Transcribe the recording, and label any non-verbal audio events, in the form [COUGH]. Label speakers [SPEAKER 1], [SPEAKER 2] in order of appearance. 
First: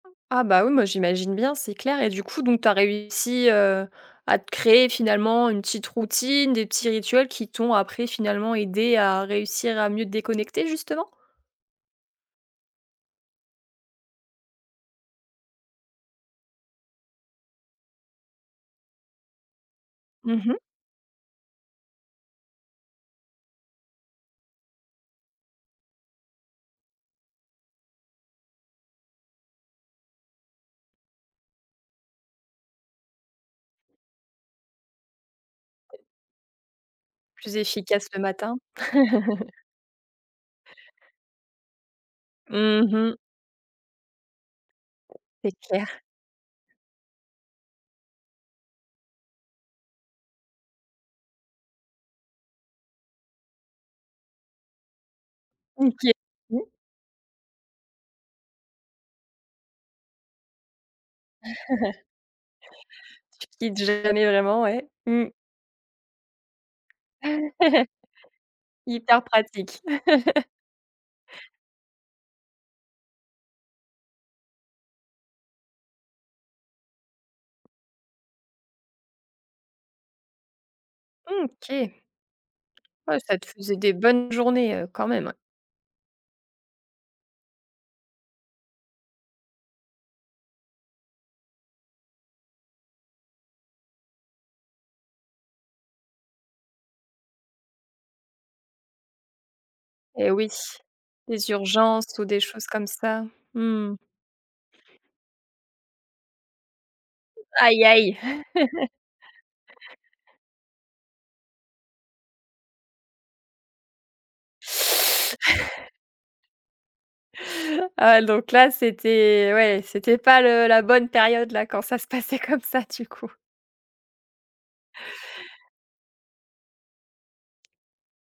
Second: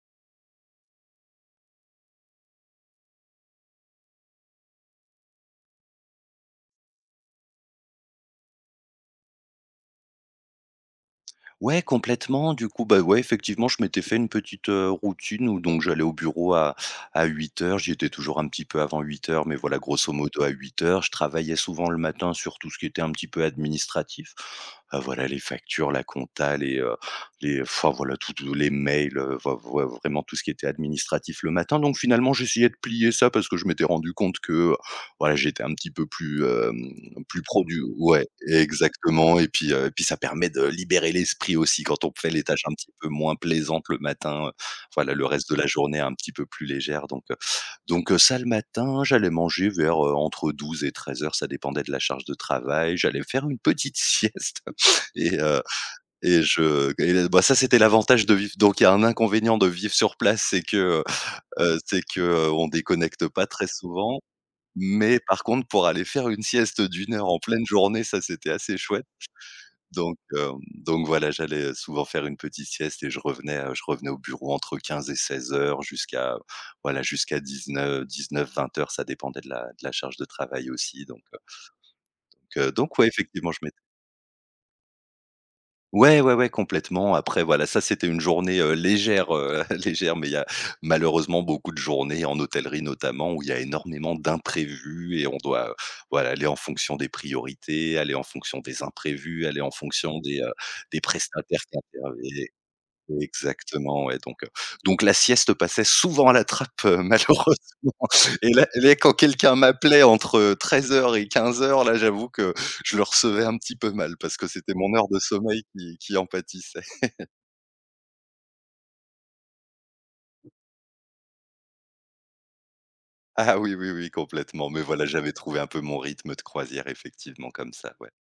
[SPEAKER 1] Ah bah, oui, moi j'imagine bien, c'est clair et du coup, donc tu as réussi, heu, à te créer, finalement, une petite routine, des petits rituels qui t'ont après finalement aidé à réussir à mieux te déconnecter, justement?
[SPEAKER 2] Ouais, complètement, du coup, beh, ouais, effectivement, je m'étais fait une petite, heu, routine où donc j'allais au bureau à à 8:00, j'y étais toujours un petit peu avant 8:00, mais voilà, grosso modo,
[SPEAKER 1] Mmh
[SPEAKER 2] à
[SPEAKER 1] mh.
[SPEAKER 2] 8:00. Je travaillais souvent le matin sur tout ce qui était un petit peu administratif, voilà les factures, la compta, les, heu, les enfin voilà, tous te les mails, heu, v heu, v ouais, vraiment tout ce qui était administratif le matin. Donc finalement, j'essayais de plier ça parce que je m'étais rendu compte que, voilà, j'étais un petit peu plus, hem, plus
[SPEAKER 1] Plus
[SPEAKER 2] produ
[SPEAKER 1] efficace le
[SPEAKER 2] ouais
[SPEAKER 1] matin?
[SPEAKER 2] exactement et
[SPEAKER 1] [CHUCKLES]
[SPEAKER 2] puis, heu et puis ça permet de libérer l'esprit aussi quand on fait les tâches un petit
[SPEAKER 1] Mmh
[SPEAKER 2] peu
[SPEAKER 1] mh.
[SPEAKER 2] moins plaisantes le matin, voilà, le reste de
[SPEAKER 1] C'est
[SPEAKER 2] la journée est
[SPEAKER 1] clair.
[SPEAKER 2] un petit peu plus légère, donc heu, donc heu, ça le matin. J'allais manger vers, heu, entre 12:00 et 13:00, ça dépendait de la charge de travail. J'allais faire une petite sieste et heu
[SPEAKER 1] Ou qui
[SPEAKER 2] et
[SPEAKER 1] mmh.
[SPEAKER 2] je et bah, ça c'était l'avantage de vivre donc il y a un inconvénient de vivre sur place, c'est que, heu, c'est
[SPEAKER 1] [CHUCKLES]
[SPEAKER 2] que, heu, on déconnecte pas
[SPEAKER 1] Tu
[SPEAKER 2] très
[SPEAKER 1] quittes
[SPEAKER 2] souvent
[SPEAKER 1] jamais vraiment, ouais.
[SPEAKER 2] mais
[SPEAKER 1] Mmh.
[SPEAKER 2] par contre pour aller faire une sieste d'1 heure en pleine
[SPEAKER 1] [CHUCKLES]
[SPEAKER 2] journée, ça c'était assez chouette
[SPEAKER 1] Hyper pratique.
[SPEAKER 2] donc
[SPEAKER 1] [CHUCKLES]
[SPEAKER 2] hem, donc voilà, j'allais souvent faire une petite sieste et je revenais, heu, je revenais au bureau entre 15:00 et 16:00 jusqu'à, voilà, jusqu'à 19, 19:00-20:00 ça dépendait de la de la charge de travail aussi donc, heu
[SPEAKER 1] Mmh, OK.
[SPEAKER 2] donc heu, donc ouais,
[SPEAKER 1] Ouais, ça te
[SPEAKER 2] effectivement, je met
[SPEAKER 1] faisait des bonnes journées, heu, quand même ouais.
[SPEAKER 2] Ouais, ouais, ouais, complètement après voilà, ça c'était une journée, heu, légère, heu, [CHUCKLES] légère mais il y a malheureusement beaucoup de journées en hôtellerie notamment où il y a énormément d'imprévus et on doit, voilà, aller en fonction des priorités, aller en fonction des imprévus, aller en fonction
[SPEAKER 1] Et
[SPEAKER 2] des,
[SPEAKER 1] oui.
[SPEAKER 2] heu, des
[SPEAKER 1] Les
[SPEAKER 2] prestataires qui
[SPEAKER 1] urgences ou des
[SPEAKER 2] intervenaient.
[SPEAKER 1] choses comme ça? Mmh.
[SPEAKER 2] Exactement et donc, heu, donc la sieste passait souvent à la trappe, heu, malheureusement
[SPEAKER 1] Aïe aïe.
[SPEAKER 2] et là et
[SPEAKER 1] [CHUCKLES]
[SPEAKER 2] là quand quelqu'un m'appelait entre, heu, 13:00 et 15:00, là j'avoue que je le recevais un petit peu mal parce que c'était mon heure de
[SPEAKER 1] [SUCKS TEETH]
[SPEAKER 2] sommeil qui qui en pâtissait. [CHUCKLES]
[SPEAKER 1] Ah l donc là, c'était ouais, c'était pas le la bonne période là, quand ça se passait comme ça du coup.
[SPEAKER 2] Ah oui, oui, oui, complètement mais voilà, j'avais trouvé un peu mon rythme de croisière, effectivement, comme ça, ouais.